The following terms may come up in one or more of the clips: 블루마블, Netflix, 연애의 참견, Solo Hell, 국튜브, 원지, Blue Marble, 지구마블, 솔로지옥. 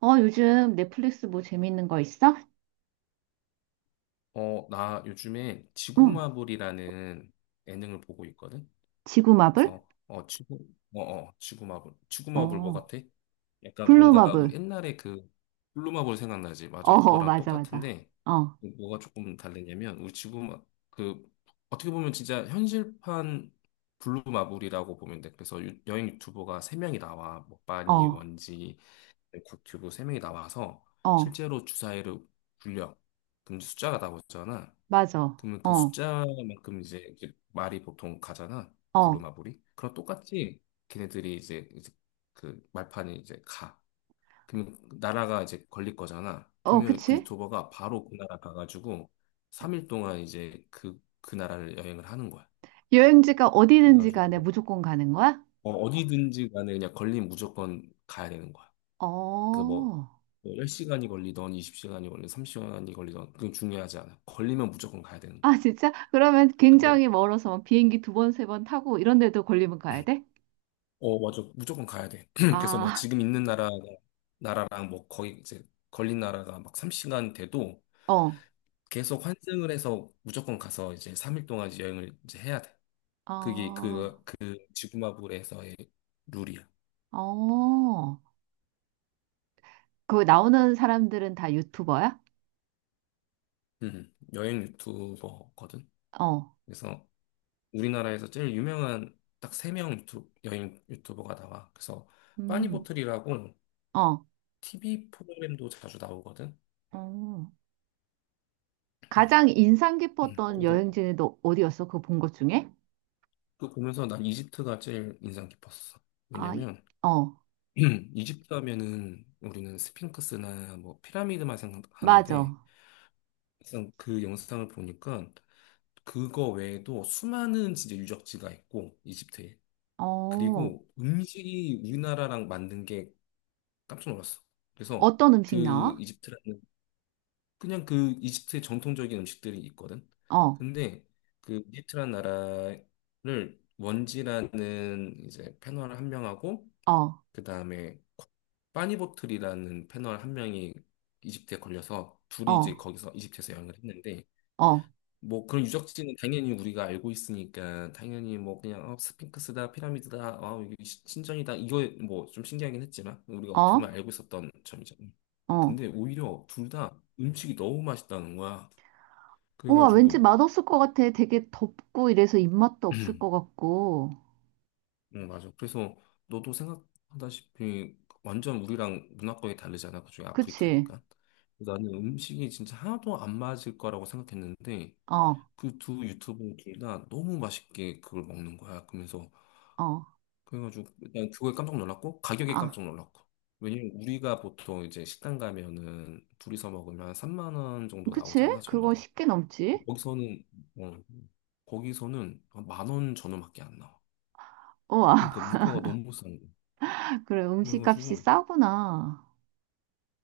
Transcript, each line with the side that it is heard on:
right: 어, 요즘 넷플릭스 뭐 재밌는 거 있어?
left: 나 요즘에
right: 응.
left: 지구마블이라는 예능을 보고 있거든.
right: 지구 마블?
left: 그래서 지구마블. 지구마블 뭐
right: 어.
left: 같아? 약간
right: 블루
left: 뭔가 우리
right: 마블.
left: 옛날에 그 블루마블 생각나지?
right: 어,
left: 맞아.
right: 어,
left: 그거랑
right: 맞아, 맞아.
left: 똑같은데
right: 어,
left: 뭐가 조금 다르냐면 우리 지구마 그 어떻게 보면 진짜 현실판 블루마블이라고 보면 돼. 그래서 여행 유튜버가 세명이 나와. 뭐 빠니,
right: 어,
left: 원지, 국튜브 세명이 나와서
right: 어,
left: 실제로 주사위를 굴려. 그럼 숫자가 나오잖아.
right: 맞아.
left: 그러면 그
right: 어,
left: 숫자만큼 이제 말이 보통 가잖아.
right: 어,
left: 부루마블이. 그럼 똑같이 걔네들이 이제 그 말판이 이제 가. 그러면 나라가 이제 걸릴 거잖아.
right: 어,
left: 그러면 그
right: 그치?
left: 유튜버가 바로 그 나라 가가지고 3일 동안 이제 그 나라를 여행을 하는 거야.
right: 여행지가 어디든지
left: 그래가지고
right: 간에 무조건 가는 거야?
left: 어디든지 간에 그냥 걸리면 무조건 가야 되는 거야. 그뭐
right: 어.
left: 10시간이 걸리던 20시간이 걸리던 30시간이 걸리던 그건 중요하지 않아. 걸리면 무조건 가야 되는
right: 아,
left: 거야.
right: 진짜? 그러면 굉장히 멀어서 막 비행기 두 번, 세 번 타고 이런 데도 걸리면 가야 돼?
left: 어, 맞아. 무조건 가야 돼. 그래서 막
right: 아,
left: 지금 있는 나라랑 뭐 거의 이제 걸린 나라가 막 3시간 돼도
right: 어,
left: 계속 환승을 해서 무조건 가서 이제 3일 동안 이제 여행을 이제 해야 돼. 그게
right: 어,
left: 그 지구마블에서의 룰이야.
right: 어. 그 나오는 사람들은 다 유튜버야?
left: 여행 유튜버거든.
right: 어,
left: 그래서 우리나라에서 제일 유명한 딱 세 명 여행 유튜버가 나와. 그래서
right: 음,
left: 빠니보틀이라고
right: 어.
left: TV 프로그램도 자주 나오거든.
right: 어.
left: 음,
right: 가장 인상 깊었던
left: 그래서
right: 여행지는 너 어디였어? 그거 본 것 중에?
left: 그 보면서 난 이집트가 제일 인상 깊었어.
right: 아,
left: 왜냐면
right: 어,
left: 이집트 하면은 우리는 스핑크스나 뭐 피라미드만 생각하는데
right: 맞아.
left: 막상 그 영상을 보니까 그거 외에도 수많은 진짜 유적지가 있고 이집트에
right: 어,
left: 그리고 음식이 우리나라랑 만든 게 깜짝 놀랐어. 그래서
right: 어떤
left: 그
right: 음식 나와?
left: 이집트라는 그냥 그 이집트의 전통적인 음식들이 있거든.
right: 어,
left: 근데 그 이집트란 나라를 원지라는 이제 패널 한 명하고
right: 어,
left: 그 다음에 빠니보틀이라는 패널 한 명이 이집트에 걸려서 둘이 이제
right: 어,
left: 거기서 이집트에서 여행을 했는데
right: 어,
left: 뭐 그런 유적지는 당연히 우리가 알고 있으니까 당연히 뭐 그냥 스핑크스다 피라미드다 아 이게 신전이다 이거 뭐 좀 신기하긴 했지만 우리가 어떻게
right: 어,
left: 보면 알고 있었던 점이잖아.
right: 어.
left: 근데 오히려 둘 다 음식이 너무 맛있다는 거야.
right: 우와, 왠지
left: 그래가지고
right: 맛없을 것 같아. 되게 덥고 이래서 입맛도 없을 것 같고.
left: 응 맞아. 그래서 너도 생각하다시피 완전 우리랑 문화권이 다르잖아. 그중에
right: 그치?
left: 아프리카니까. 나는 음식이 진짜 하나도 안 맞을 거라고 생각했는데
right: 어,
left: 그 두 유튜브 둘 다 너무 맛있게 그걸 먹는 거야. 그러면서
right: 어,
left: 그래가지고 일단 그거에 깜짝 놀랐고 가격에
right: 아,
left: 깜짝 놀랐고 왜냐면 우리가 보통 이제 식당 가면은 둘이서 먹으면 한 3만 원 정도
right: 그치?
left: 나오잖아
right: 그거
left: 전으로
right: 쉽게 넘지?
left: 거기서는 어, 거기서는 만원 전후밖에 안 나와.
right: 우와,
left: 그러니까 물가가 너무 싼 거야.
right: 그래, 음식값이
left: 그래가지고
right: 싸구나.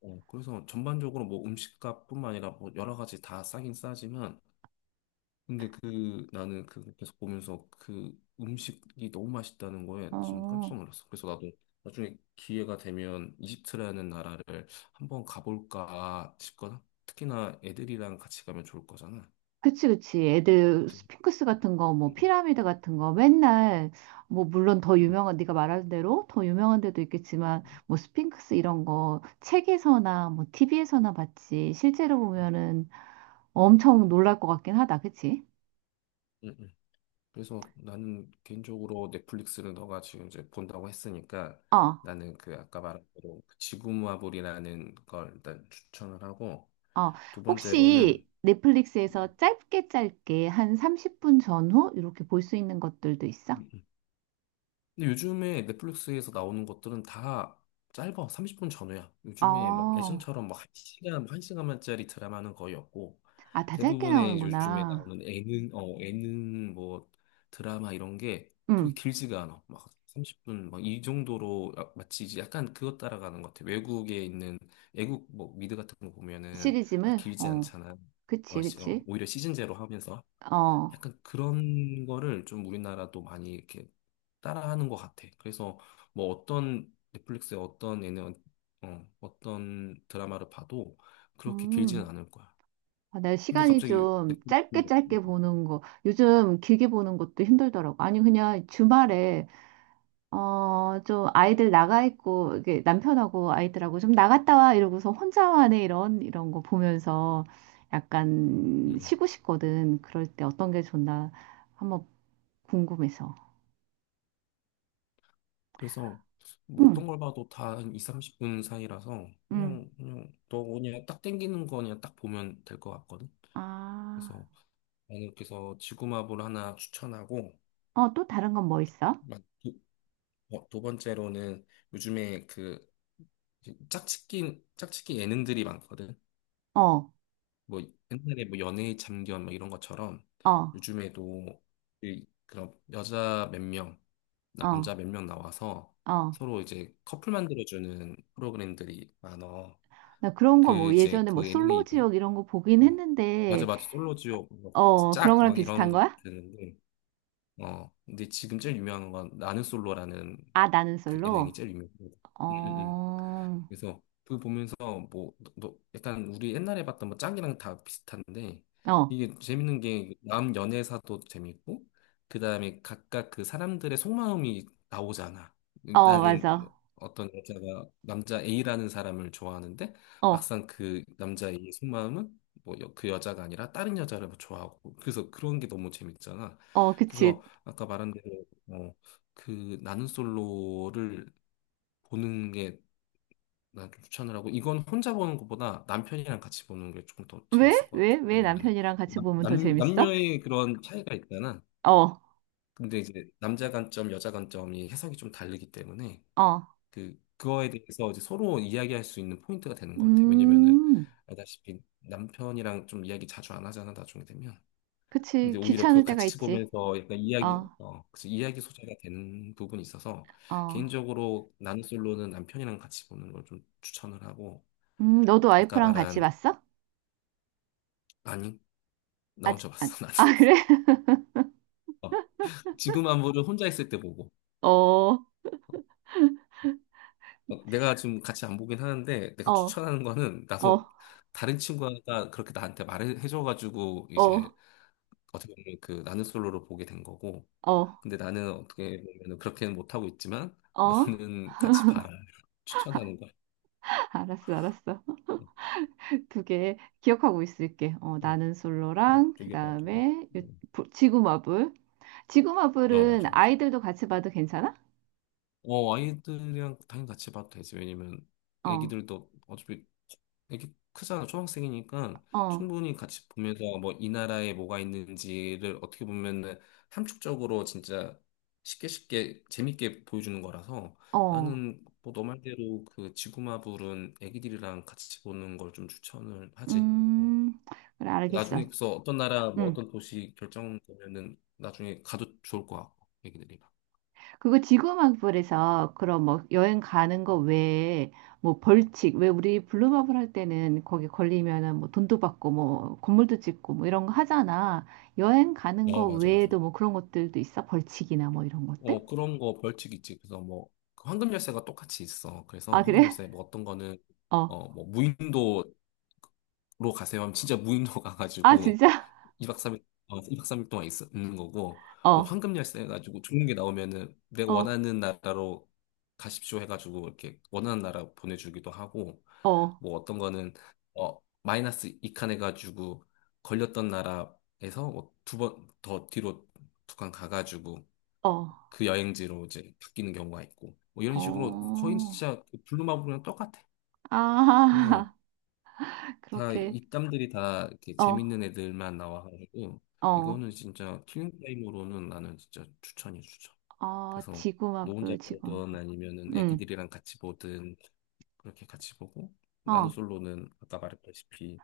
left: 그래서 전반적으로 뭐 음식값뿐만 아니라 뭐 여러 가지 다 싸긴 싸지만 근데 그 나는 그 계속 보면서 그 음식이 너무 맛있다는 거에 좀 깜짝
right: 어.
left: 놀랐어. 그래서 나도 나중에 기회가 되면 이집트라는 나라를 한번 가볼까 싶거나 특히나 애들이랑 같이 가면 좋을 거잖아.
right: 그치, 그치. 애들
left: 아무튼
right: 스핑크스 같은 거,
left: 음,
right: 뭐 피라미드 같은 거 맨날 뭐 물론 더
left: 음,
right: 유명한 네가 말한 대로 더 유명한 데도 있겠지만 뭐 스핑크스 이런 거 책에서나 뭐 티비에서나 봤지 실제로
left: 음,
right: 보면은 엄청 놀랄 것 같긴 하다. 그치?
left: 음, 음. 그래서 나는 개인적으로 넷플릭스를 너가 지금 이제 본다고 했으니까
right: 어,
left: 나는 그 아까 말한 대로 그 지구마블이라는 걸 일단 추천을 하고
right: 어.
left: 두
right: 혹시
left: 번째로는
right: 넷플릭스에서 짧게 짧게 한 30분 전후 이렇게 볼 수 있는 것들도 있어?
left: 근데 요즘에 넷플릭스에서 나오는 것들은 다 짧아. 30분 전후야. 요즘에 막
right: 어.
left: 예전처럼 막 한 시간만짜리 드라마는 거의 없고
right: 아, 다 짧게
left: 대부분의 요즘에
right: 나오는구나.
left: 나오는 예능 뭐 드라마 이런 게
right: 응.
left: 그렇게 길지가 않아. 막 30분 막 이 정도로 마치 이제 약간 그것 따라가는 것 같아. 외국에 있는 외국 뭐 미드 같은 거 보면은 막
right: 시리즈물?
left: 길지
right: 어.
left: 않잖아.
right: 그치, 그치.
left: 오히려 시즌제로 하면서
right: 어.
left: 약간 그런 거를 좀 우리나라도 많이 이렇게 따라하는 것 같아. 그래서 뭐 어떤 넷플릭스의 어떤 얘는 어떤 드라마를 봐도 그렇게 길지는
right: 음,
left: 않을 거야.
right: 아, 내
left: 근데
right: 시간이
left: 갑자기
right: 좀
left: 넷플릭스
right: 짧게 짧게 보는 거, 요즘 길게 보는 것도 힘들더라고. 아니, 그냥 주말에, 어, 좀 아이들 나가 있고, 이게 남편하고 아이들하고 좀 나갔다 와 이러고서 혼자만의 이런, 이런 거 보면서
left: 음.
right: 약간
left: 음.
right: 쉬고 싶거든. 그럴 때 어떤 게 좋나 한번 궁금해서.
left: 그래서 뭐
right: 응,
left: 어떤 걸 봐도 다 한 2, 30분 사이라서
right: 응.
left: 그냥 너 그냥 딱 땡기는 거 그냥 딱 보면 될 것 같거든.
right: 아,
left: 그래서 나는 그래서 지구마블 하나 추천하고
right: 어, 또 다른 건 뭐 있어?
left: 마- 두, 두 번째로는 요즘에 그 짝짓기 예능들이 많거든.
right: 어,
left: 뭐 옛날에 뭐 연애의 참견 뭐 이런 것처럼
right: 어,
left: 요즘에도 그런 여자 몇 명,
right: 어,
left: 남자 몇 명 나와서
right: 어.
left: 서로 이제 커플 만들어주는 프로그램들이 많어.
right: 나 그런
left: 그
right: 거 뭐
left: 이제
right: 예전에
left: 그
right: 뭐
left: 예능의
right: 솔로
left: 이름이
right: 지옥 이런 거 보긴
left: 어 맞아
right: 했는데,
left: 맞아 솔로지옥
right: 어, 그런
left: 짝
right: 거랑
left: 막 이런
right: 비슷한 거야?
left: 것들인데 근데 지금 제일 유명한 건 나는 솔로라는
right: 아, 나는
left: 그 예능이
right: 솔로?
left: 제일 유명해. 음,
right: 어,
left: 음. 그래서 그걸 보면서 뭐 약간 우리 옛날에 봤던 뭐 짱이랑 다 비슷한데
right: 어,
left: 이게 재밌는 게 그 남 연애사도 재밌고 그다음에 각각 그 사람들의 속마음이 나오잖아.
right: 어,
left: 나는
right: 맞아.
left: 어떤 여자가 남자 A라는 사람을 좋아하는데
right: 어,
left: 막상 그 남자 A의 속마음은 뭐 그 여자가 아니라 다른 여자를 뭐 좋아하고 그래서 그런 게 너무 재밌잖아.
right: 어, 그치.
left: 그래서 아까 말한 대로 그 나는 솔로를 보는 게 난 좀 추천을 하고 이건 혼자 보는 것보다 남편이랑 같이 보는 게 조금 더 재밌을
right: 왜?
left: 것
right: 왜?
left: 같아.
right: 왜
left: 왜냐면은
right: 남편이랑 같이 보면 더 재밌어?
left: 남녀의 그런 차이가 있잖아.
right: 어,
left: 근데 이제 남자 관점, 여자 관점이 해석이 좀 다르기 때문에
right: 어,
left: 그거에 대해서 이제 서로 이야기할 수 있는 포인트가 되는 것 같아. 왜냐면은
right: 음,
left: 알다시피 남편이랑 좀 이야기 자주 안 하잖아 나중에 되면.
right: 그치.
left: 근데 오히려 그
right: 귀찮을 때가
left: 같이
right: 있지.
left: 보면서 약간 이야기,
right: 어,
left: 어, 그치, 이야기 소재가 되는 부분이 있어서
right: 어,
left: 개인적으로 나는 솔로는 남편이랑 같이 보는 걸 좀 추천을 하고
right: 너도
left: 아까
right: 와이프랑 같이
left: 말한
right: 봤어?
left: 나니? 나
right: 아직,
left: 혼자
right: 아,
left: 봤어, 나
right: 아, 그래?
left: 어, 지금 안보를 혼자 있을 때 보고.
right: 어, 어,
left: 내가 지금 같이 안 보긴 하는데, 내가 추천하는 거는,
right: 어,
left: 나도 다른 친구가 그렇게 나한테 말해줘가지고,
right: 어,
left: 이제, 어떻게 보면 그 나는 솔로로 보게 된 거고,
right: 어,
left: 근데 나는 어떻게 보면 그렇게는 못하고 있지만,
right: 어,
left: 너는 같이 봐라. 추천하는 거야.
right: 알았어, 알았어. 그게 기억하고 있을게. 어,
left: 어,
right: 나는 솔로랑
left: 두개 봐, 두 개.
right: 그다음에
left: 음,
right: 지구마블.
left: 어,
right: 지구마블은
left: 맞아, 맞아.
right: 아이들도 같이 봐도 괜찮아?
left: 아이들이랑 당연히 같이 봐도 되지. 왜냐면
right: 어.
left: 애기들도 어차피 애기 크잖아. 초등학생이니까
right: 어.
left: 충분히 같이 보면서 뭐 이 나라에 뭐가 있는지를 어떻게 보면은 함축적으로 진짜 쉽게 쉽게 재밌게 보여주는 거라서
right: 어.
left: 나는 뭐 너 말대로 그 지구마블은 애기들이랑 같이 보는 걸 좀 추천을 하지. 어.
right: 음. 그래 알겠어.
left: 나중에 그래서 어떤 나라 뭐
right: 음.
left: 어떤 도시 결정되면은 나중에 가도 좋을 것 같고 애기들이랑.
right: 그거 지구마블에서 그럼 뭐 여행 가는 거 외에 뭐 벌칙 왜 우리 블루마블 할 때는 거기 걸리면은 뭐 돈도 받고 뭐 건물도 짓고 뭐 이런 거 하잖아. 여행 가는
left: 어,
right: 거
left: 맞아, 맞아.
right: 외에도 뭐 그런 것들도 있어? 벌칙이나 뭐 이런 것들?
left: 그런 거 벌칙 있지. 그래서 뭐, 그 황금 열쇠가 똑같이 있어. 그래서
right: 아,
left: 황금
right: 그래?
left: 열쇠, 뭐 어떤 거는,
right: 어.
left: 무인도로 가세요 하면 진짜 무인도
right: 아,
left: 가가지고
right: 진짜?
left: 2박 3일, 이 박 삼일 동안 있는 거고, 뭐
right: 어,
left: 황금 열쇠 해가지고 좋은 게 나오면은 내가
right: 어,
left: 원하는 나라로 가십시오 해가지고 이렇게 원하는 나라 보내주기도 하고,
right: 어,
left: 뭐 어떤 거는, 마이너스 2칸 해가지고 걸렸던 나라에서 뭐 두 번 더 뒤로 두 칸 가가지고
right: 어,
left: 그 여행지로 이제 바뀌는 경우가 있고 뭐 이런
right: 어.
left: 식으로 거의 진짜 그 블루마블이랑 똑같아. 그래서
right: 아,
left: 다
right: 그렇게,
left: 입담들이 다 이렇게
right: 어,
left: 재밌는 애들만 나와가지고
right: 어,
left: 이거는 진짜 킬링 타임으로는 나는 진짜 추천이야 추천.
right: 어,
left: 그래서 너 혼자
right: 지구마블, 지구마블.
left: 보든 아니면은
right: 응,
left: 애기들이랑 같이 보든 그렇게 같이 보고 나는
right: 어,
left: 솔로는 아까 말했다시피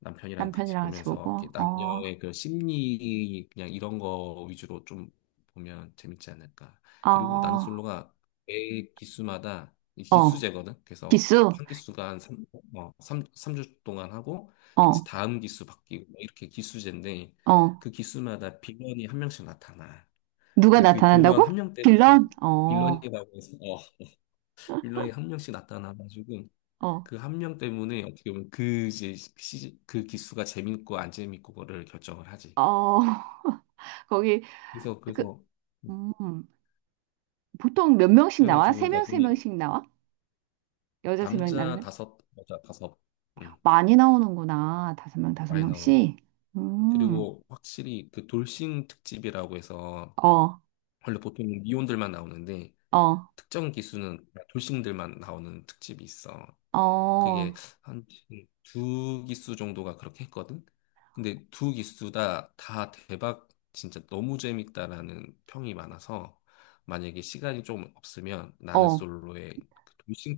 left: 남편이랑 같이
right: 남편이랑 같이
left: 보면서 이렇게
right: 보고, 어,
left: 남녀의 그 심리 그냥 이런 거 위주로 좀 보면 재밌지 않을까. 그리고 나는
right: 어,
left: 솔로가 매 기수마다 이
right: 어,
left: 기수제거든. 그래서
right: 기수,
left: 한 기수가 한 3, 삼삼주 동안 하고 이제
right: 어,
left: 다음 기수 바뀌고 뭐 이렇게 기수제인데
right: 어,
left: 그 기수마다 빌런이 한 명씩 나타나.
right: 누가
left: 근데 그 빌런
right: 나타난다고?
left: 한 명 때문에
right: 빌런? 어,
left: 빌런이라고 해서 빌런이 한 명씩 나타나가지고
right: 어,
left: 그 한 명 때문에 어떻게 보면 그 이제 시그 기수가 재밌고 안 재밌고 거를 결정을 하지.
right: 어, 거기,
left: 그래서
right: 그,
left: 음,
right: 음, 보통 몇 명씩 나와?
left: 그래가지고
right: 세 명, 세
left: 나중에
right: 명씩 나와? 여자 세 명,
left: 남자
right: 남자? 세 명?
left: 다섯 여자 다섯 음,
right: 많이 나오는구나. 다섯 명, 다섯
left: 많이 나오고
right: 명씩. 음.
left: 그리고 확실히 그 돌싱 특집이라고 해서
right: 어,
left: 원래 보통 미혼들만 나오는데
right: 어,
left: 특정 기수는 돌싱들만 나오는 특집이 있어. 그게
right: 어,
left: 한 두 기수 정도가 그렇게 했거든. 근데 두 기수 다 대박 진짜 너무 재밌다라는 평이 많아서 만약에 시간이 좀 없으면 나는
right: 어.
left: 솔로의 그 돌싱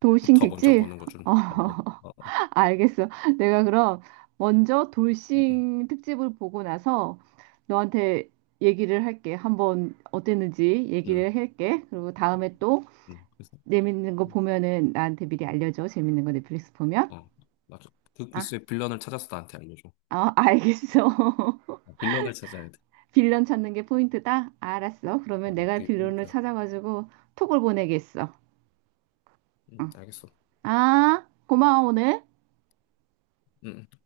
right: 돌싱
left: 먼저
right: 특집?
left: 보는 거 좀
right: 어,
left: 추천을 해. 어, 어,
right: 알겠어. 내가 그럼 먼저
left: 응, 응,
right: 돌싱 특집을 보고 나서 너한테 얘기를 할게. 한번 어땠는지
left: 응,
right: 얘기를 할게. 그리고 다음에 또
left: 응. 그래서
right: 재밌는 거
left: 응.
right: 보면은 나한테 미리 알려줘. 재밌는 거 넷플릭스 보면.
left: 어, 맞아. 그
right: 아,
left: 기수의 빌런을 찾아서 나한테 알려줘.
right: 어, 알겠어.
left: 빌런을 찾아야 돼.
right: 빌런 찾는 게 포인트다? 알았어. 그러면 내가
left: 그게
right: 빌런을
left: 꿀팁이야.
right: 찾아가지고 톡을 보내겠어.
left: 응,
right: 응.
left: 알겠어.
right: 아, 고마워, 오늘.
left: 응. 응.